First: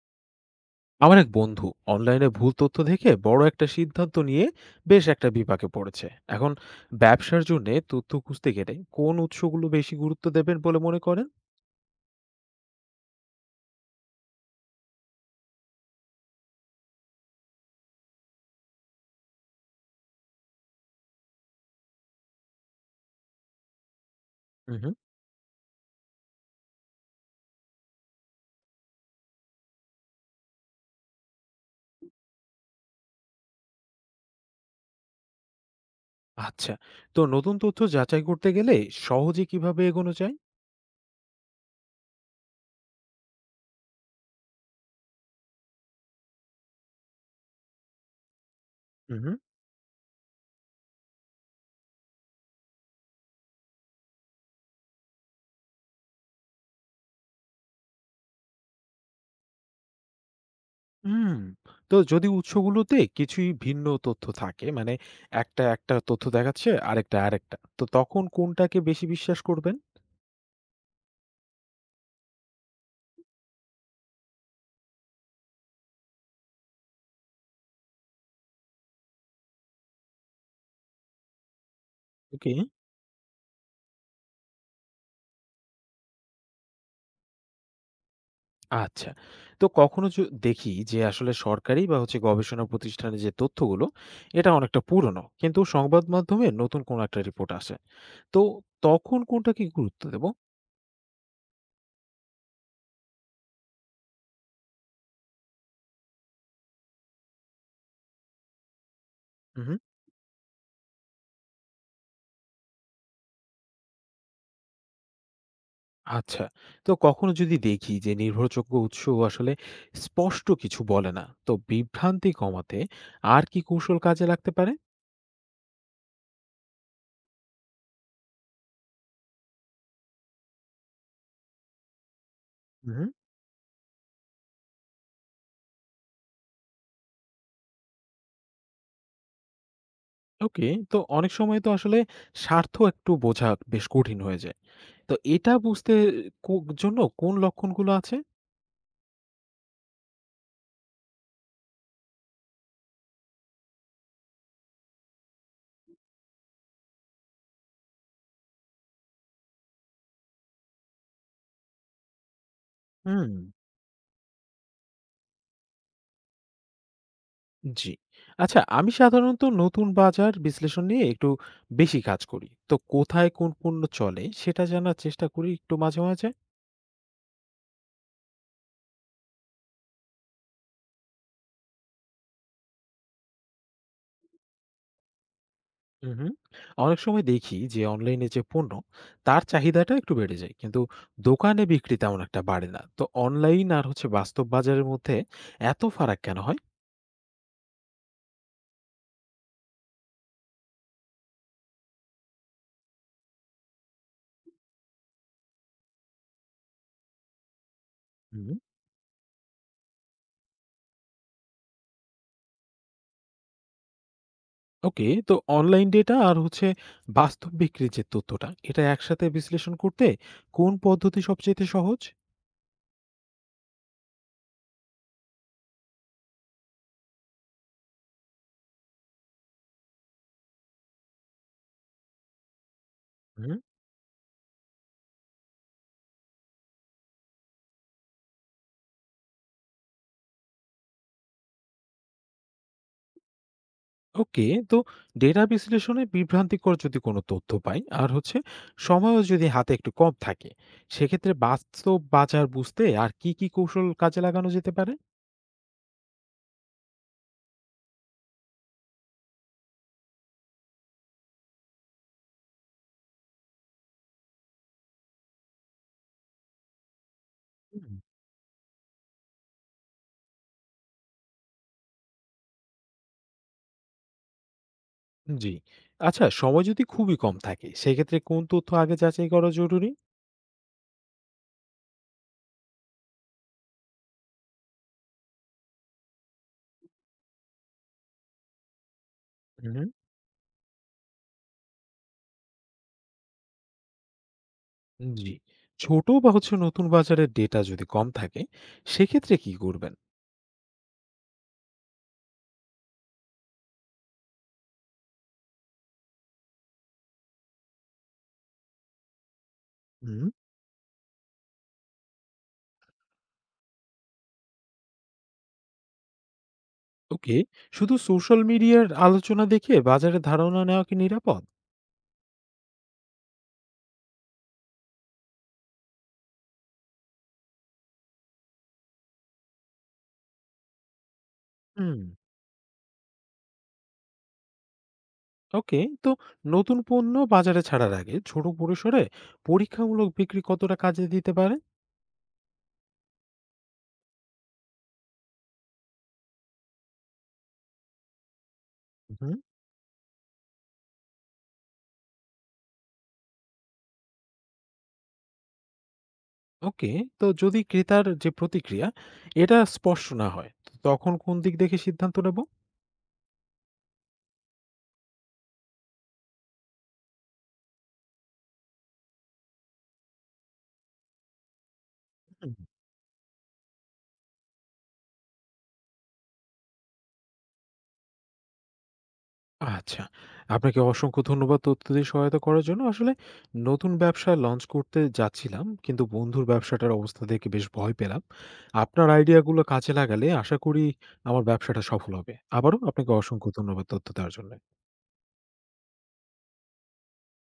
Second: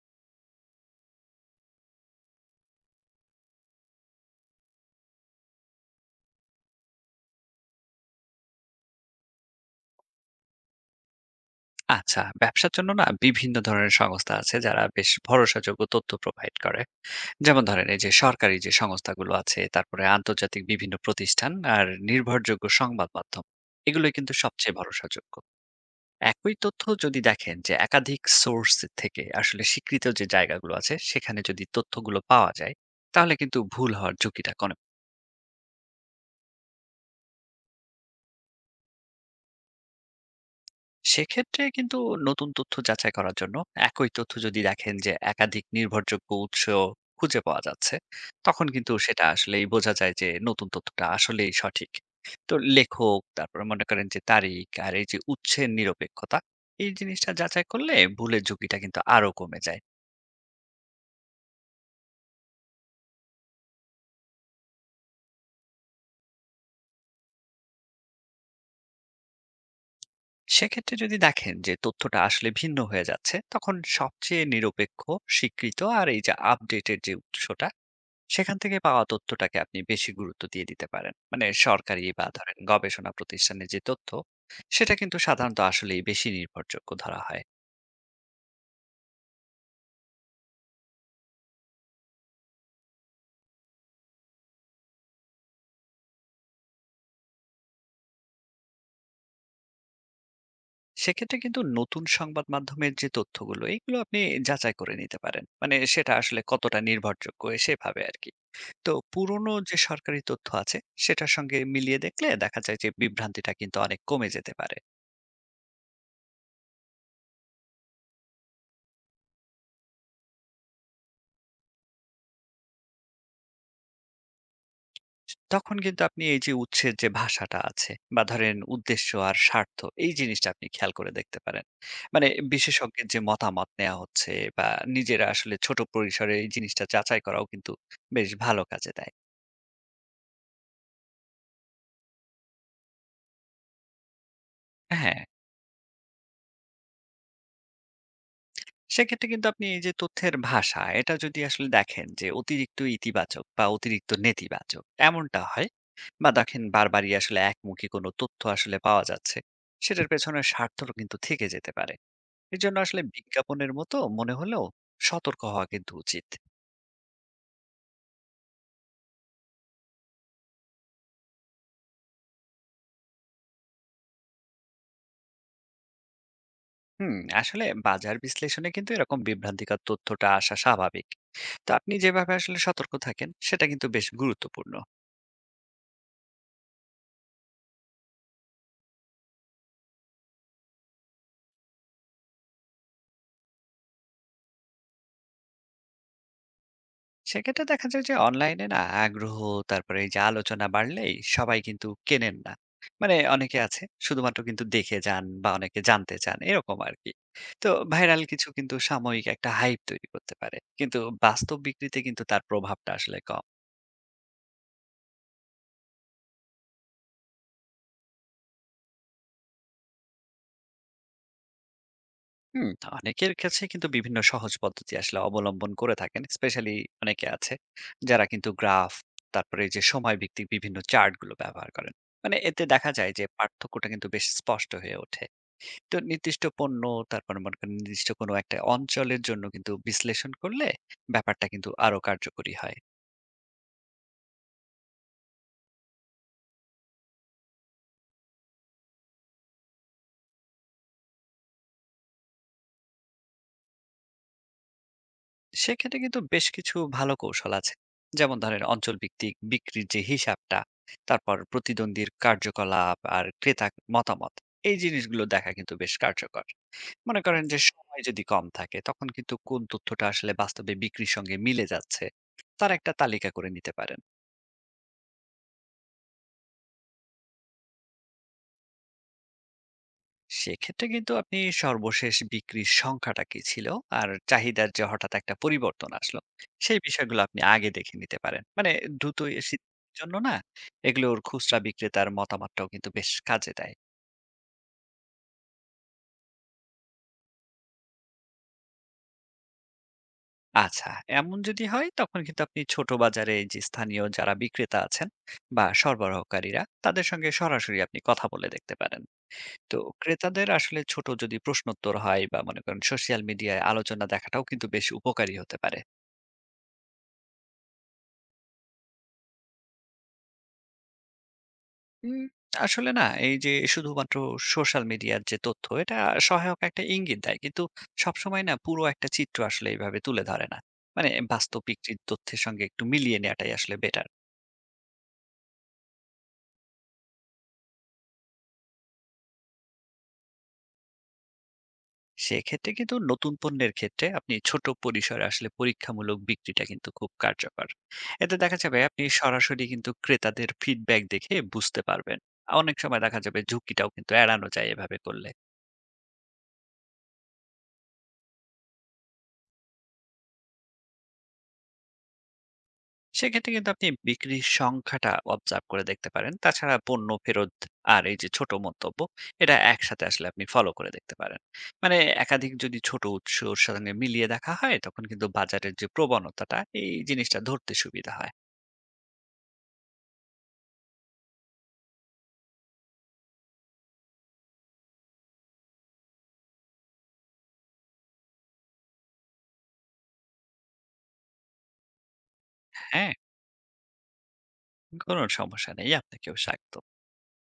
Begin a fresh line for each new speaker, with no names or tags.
আমার এক বন্ধু অনলাইনে ভুল তথ্য দেখে বড় একটা সিদ্ধান্ত নিয়ে বেশ একটা বিপাকে পড়েছে এখন। ব্যবসার জন্য তথ্য খুঁজতে গেলে কোন উৎসগুলো বেশি গুরুত্ব দেবেন বলে মনে করেন?
আচ্ছা, ব্যবসার জন্য না বিভিন্ন ধরনের সংস্থা আছে যারা বেশ ভরসাযোগ্য তথ্য প্রোভাইড করে। যেমন ধরেন এই যে সরকারি যে সংস্থাগুলো আছে, তারপরে আন্তর্জাতিক বিভিন্ন প্রতিষ্ঠান আর নির্ভরযোগ্য সংবাদ মাধ্যম। এগুলোই কিন্তু সবচেয়ে
হুম।
ভরসাযোগ্য। একই তথ্য যদি দেখেন যে একাধিক সোর্স থেকে আসলে স্বীকৃত যে জায়গাগুলো আছে, সেখানে যদি তথ্যগুলো পাওয়া যায়, তাহলে কিন্তু ভুল হওয়ার ঝুঁকিটা কনে।
আচ্ছা, তো নতুন তথ্য যাচাই করতে গেলে সহজে কিভাবে এগোনো যায়?
সেক্ষেত্রে কিন্তু নতুন তথ্য যাচাই করার জন্য একই তথ্য যদি দেখেন যে একাধিক নির্ভরযোগ্য উৎস খুঁজে পাওয়া যাচ্ছে, তখন কিন্তু সেটা
হুম।
আসলেই বোঝা যায় যে নতুন তথ্যটা আসলেই সঠিক। তো লেখক তারপরে মনে করেন যে তারিখ আর এই যে উৎসের নিরপেক্ষতা, এই জিনিসটা যাচাই করলে ভুলের ঝুঁকিটা কিন্তু আরো কমে যায়।
হুম, তো যদি উৎসগুলোতে কিছুই ভিন্ন তথ্য থাকে, মানে একটা একটা তথ্য দেখাচ্ছে আরেকটা আরেকটা, তো তখন কোনটাকে বেশি বিশ্বাস করবেন?
সেক্ষেত্রে যদি দেখেন যে তথ্যটা আসলে ভিন্ন হয়ে যাচ্ছে, তখন সবচেয়ে নিরপেক্ষ স্বীকৃত আর এই যে আপডেটের যে উৎসটা, সেখান থেকে পাওয়া তথ্যটাকে আপনি বেশি গুরুত্ব দিয়ে দিতে পারেন। মানে সরকারি বা
ওকে।
ধরেন গবেষণা প্রতিষ্ঠানের যে তথ্য, সেটা কিন্তু সাধারণত আসলেই বেশি নির্ভরযোগ্য ধরা হয়।
আচ্ছা। তো কখনো দেখি যে আসলে সরকারি বা হচ্ছে গবেষণা প্রতিষ্ঠানের যে তথ্যগুলো, এটা অনেকটা পুরনো। কিন্তু সংবাদ মাধ্যমে নতুন কোনো একটা রিপোর্ট আসে। তো তখন কোনটাকে গুরুত্ব দেব?
সেক্ষেত্রে কিন্তু নতুন সংবাদ মাধ্যমের যে তথ্যগুলো এগুলো আপনি যাচাই করে নিতে পারেন, মানে সেটা আসলে কতটা নির্ভরযোগ্য এ সেভাবে আর কি। তো পুরনো
উহু।
যে সরকারি তথ্য আছে সেটার সঙ্গে মিলিয়ে দেখলে দেখা যায় যে বিভ্রান্তিটা কিন্তু অনেক কমে যেতে পারে।
আচ্ছা। তো কখনো যদি দেখি যে নির্ভরযোগ্য উৎস আসলে স্পষ্ট কিছু বলে না, তো বিভ্রান্তি কমাতে আর কি কৌশল কাজে লাগতে পারে?
তখন কিন্তু আপনি এই যে উৎসের যে ভাষাটা আছে বা ধরেন উদ্দেশ্য আর স্বার্থ, এই জিনিসটা আপনি খেয়াল করে দেখতে পারেন। মানে
উহু।
বিশেষজ্ঞের যে মতামত নেওয়া হচ্ছে বা নিজেরা আসলে ছোট পরিসরে এই জিনিসটা যাচাই করাও কিন্তু বেশ ভালো কাজে দেয়।
ওকে। তো অনেক সময় তো আসলে স্বার্থ একটু বোঝা বেশ কঠিন হয়ে যায়। তো
হ্যাঁ,
এটা বুঝতে কো জন্য কোন লক্ষণগুলো আছে?
সেক্ষেত্রে কিন্তু আপনি এই যে তথ্যের ভাষা এটা যদি আসলে দেখেন যে অতিরিক্ত ইতিবাচক বা অতিরিক্ত নেতিবাচক এমনটা হয় বা দেখেন বারবারই আসলে একমুখী কোনো তথ্য আসলে পাওয়া যাচ্ছে, সেটার পেছনে স্বার্থ কিন্তু থেকে যেতে পারে। এজন্য আসলে
হুম।
বিজ্ঞাপনের মতো মনে হলেও সতর্ক হওয়া কিন্তু উচিত।
জি। আচ্ছা, আমি সাধারণত নতুন বাজার বিশ্লেষণ নিয়ে একটু বেশি কাজ করি। তো কোথায় কোন পণ্য চলে সেটা জানার চেষ্টা করি একটু মাঝে, মাঝে।
হুম, আসলে বাজার বিশ্লেষণে কিন্তু এরকম বিভ্রান্তিকর তথ্যটা আসা স্বাভাবিক। তো আপনি যেভাবে আসলে সতর্ক থাকেন সেটা কিন্তু বেশ গুরুত্বপূর্ণ।
উহু। অনেক সময় দেখি যে অনলাইনে যে পণ্য, তার চাহিদাটা একটু বেড়ে যায়। কিন্তু দোকানে বিক্রি তেমন একটা বাড়ে না। তো অনলাইন আর হচ্ছে বাস্তব বাজারের মধ্যে এত ফারাক কেন হয়?
সেক্ষেত্রে দেখা যায় যে অনলাইনে না আগ্রহ, তারপরে এই যে আলোচনা বাড়লেই সবাই কিন্তু কেনেন না। মানে অনেকে আছে শুধুমাত্র কিন্তু দেখে যান বা অনেকে জানতে চান এরকম আরকি। তো ভাইরাল কিছু
হুম।
কিন্তু সাময়িক একটা হাইপ তৈরি করতে পারে। কিন্তু বাস্তব বিক্রিতে কিন্তু তার প্রভাবটা আসলে কম।
ওকে, তো অনলাইন ডেটা আর হচ্ছে বাস্তব বিক্রির যে তথ্যটা, এটা একসাথে বিশ্লেষণ করতে কোন পদ্ধতি সবচাইতে সহজ?
হুম, তো অনেকের কাছে কিন্তু বিভিন্ন সহজ পদ্ধতি আসলে অবলম্বন করে থাকেন। স্পেশালি অনেকে আছে যারা কিন্তু গ্রাফ, তারপরে এই যে সময় ভিত্তিক বিভিন্ন চার্ট গুলো ব্যবহার করেন। মানে এতে দেখা যায় যে
হুম।
পার্থক্যটা কিন্তু বেশ স্পষ্ট হয়ে ওঠে। তো নির্দিষ্ট পণ্য, তারপর মনে করেন নির্দিষ্ট কোনো একটা অঞ্চলের জন্য কিন্তু বিশ্লেষণ করলে ব্যাপারটা কিন্তু আরো কার্যকরী হয়।
ওকে, তো ডেটা বিশ্লেষণে বিভ্রান্তিকর যদি কোনো তথ্য পাই আর হচ্ছে সময়ও যদি হাতে একটু কম থাকে, সেক্ষেত্রে বাস্তব বাজার বুঝতে আর কি কি কৌশল কাজে লাগানো যেতে পারে?
সেক্ষেত্রে কিন্তু বেশ কিছু ভালো কৌশল আছে, যেমন ধরেন অঞ্চল ভিত্তিক বিক্রির যে হিসাবটা, তারপর প্রতিদ্বন্দ্বীর কার্যকলাপ আর ক্রেতা মতামত, এই জিনিসগুলো দেখা কিন্তু বেশ কার্যকর। মনে করেন যে
হুম,
সময় যদি কম থাকে তখন কিন্তু কোন তথ্যটা আসলে বাস্তবে বিক্রির সঙ্গে মিলে যাচ্ছে তার একটা তালিকা করে নিতে পারেন।
জি। আচ্ছা, সময় যদি খুবই কম থাকে সেক্ষেত্রে কোন তথ্য আগে যাচাই করা জরুরি?
সেক্ষেত্রে কিন্তু আপনি সর্বশেষ বিক্রির সংখ্যাটা কি ছিল আর চাহিদার যে হঠাৎ একটা পরিবর্তন আসলো, সেই বিষয়গুলো আপনি আগে দেখে নিতে পারেন। মানে দ্রুত এ
হুম।
সিদ্ধান্তের জন্য না, এগুলোর খুচরা বিক্রেতার মতামতটাও কিন্তু বেশ কাজে দেয়।
জি। ছোট বা হচ্ছে নতুন বাজারের ডেটা যদি কম থাকে, সেক্ষেত্রে কি করবেন?
আচ্ছা, এমন যদি হয় তখন কিন্তু আপনি ছোট বাজারে যে স্থানীয় যারা বিক্রেতা আছেন বা সরবরাহকারীরা তাদের সঙ্গে সরাসরি আপনি কথা বলে দেখতে পারেন। তো
হুম।
ক্রেতাদের আসলে ছোট যদি প্রশ্নোত্তর হয় বা মনে করেন সোশ্যাল মিডিয়ায় আলোচনা দেখাটাও কিন্তু বেশ উপকারী হতে পারে।
ওকে। শুধু সোশ্যাল মিডিয়ার আলোচনা দেখে বাজারের ধারণা নেওয়া কি নিরাপদ?
উম আসলে না, এই যে শুধুমাত্র সোশ্যাল মিডিয়ার যে তথ্য এটা সহায়ক একটা ইঙ্গিত দেয়, কিন্তু সবসময় না পুরো একটা চিত্র আসলে এইভাবে তুলে ধরে না। মানে বাস্তবিক যে
হুম।
তথ্যের সঙ্গে একটু মিলিয়ে নেওয়াটাই আসলে বেটার।
ওকে, তো নতুন পণ্য বাজারে ছাড়ার আগে ছোট পরিসরে পরীক্ষামূলক বিক্রি কতটা কাজে দিতে পারে?
সেক্ষেত্রে কিন্তু নতুন পণ্যের ক্ষেত্রে আপনি ছোট পরিসরে আসলে পরীক্ষামূলক বিক্রিটা কিন্তু খুব কার্যকর। এতে দেখা যাবে আপনি
হুম।
সরাসরি কিন্তু ক্রেতাদের ফিডব্যাক দেখে বুঝতে পারবেন। অনেক সময় দেখা যাবে ঝুঁকিটাও কিন্তু এড়ানো যায় এভাবে করলে।
ওকে, তো যদি ক্রেতার যে প্রতিক্রিয়া এটা স্পষ্ট না হয়, তো তখন কোন দিক দেখে সিদ্ধান্ত নেব?
সেক্ষেত্রে কিন্তু আপনি বিক্রির সংখ্যাটা অবজার্ভ করে দেখতে পারেন। তাছাড়া পণ্য ফেরত আর এই যে ছোট মন্তব্য, এটা একসাথে আসলে আপনি ফলো করে দেখতে পারেন। মানে একাধিক
হুম।
যদি ছোট উৎসর সাথে মিলিয়ে দেখা হয় তখন কিন্তু বাজারের যে প্রবণতাটা এই জিনিসটা ধরতে সুবিধা হয়।
আচ্ছা, আপনাকে অসংখ্য ধন্যবাদ তথ্য দিয়ে সহায়তা করার জন্য। আসলে নতুন ব্যবসা লঞ্চ করতে যাচ্ছিলাম, কিন্তু বন্ধুর ব্যবসাটার অবস্থা দেখে বেশ ভয় পেলাম। আপনার আইডিয়াগুলো কাজে লাগালে আশা করি আমার ব্যবসাটা সফল হবে। আবারও
হ্যাঁ,
আপনাকে অসংখ্য ধন্যবাদ তথ্য দেওয়ার জন্য।
কোনো সমস্যা নেই, আপনাকেও স্বাগত।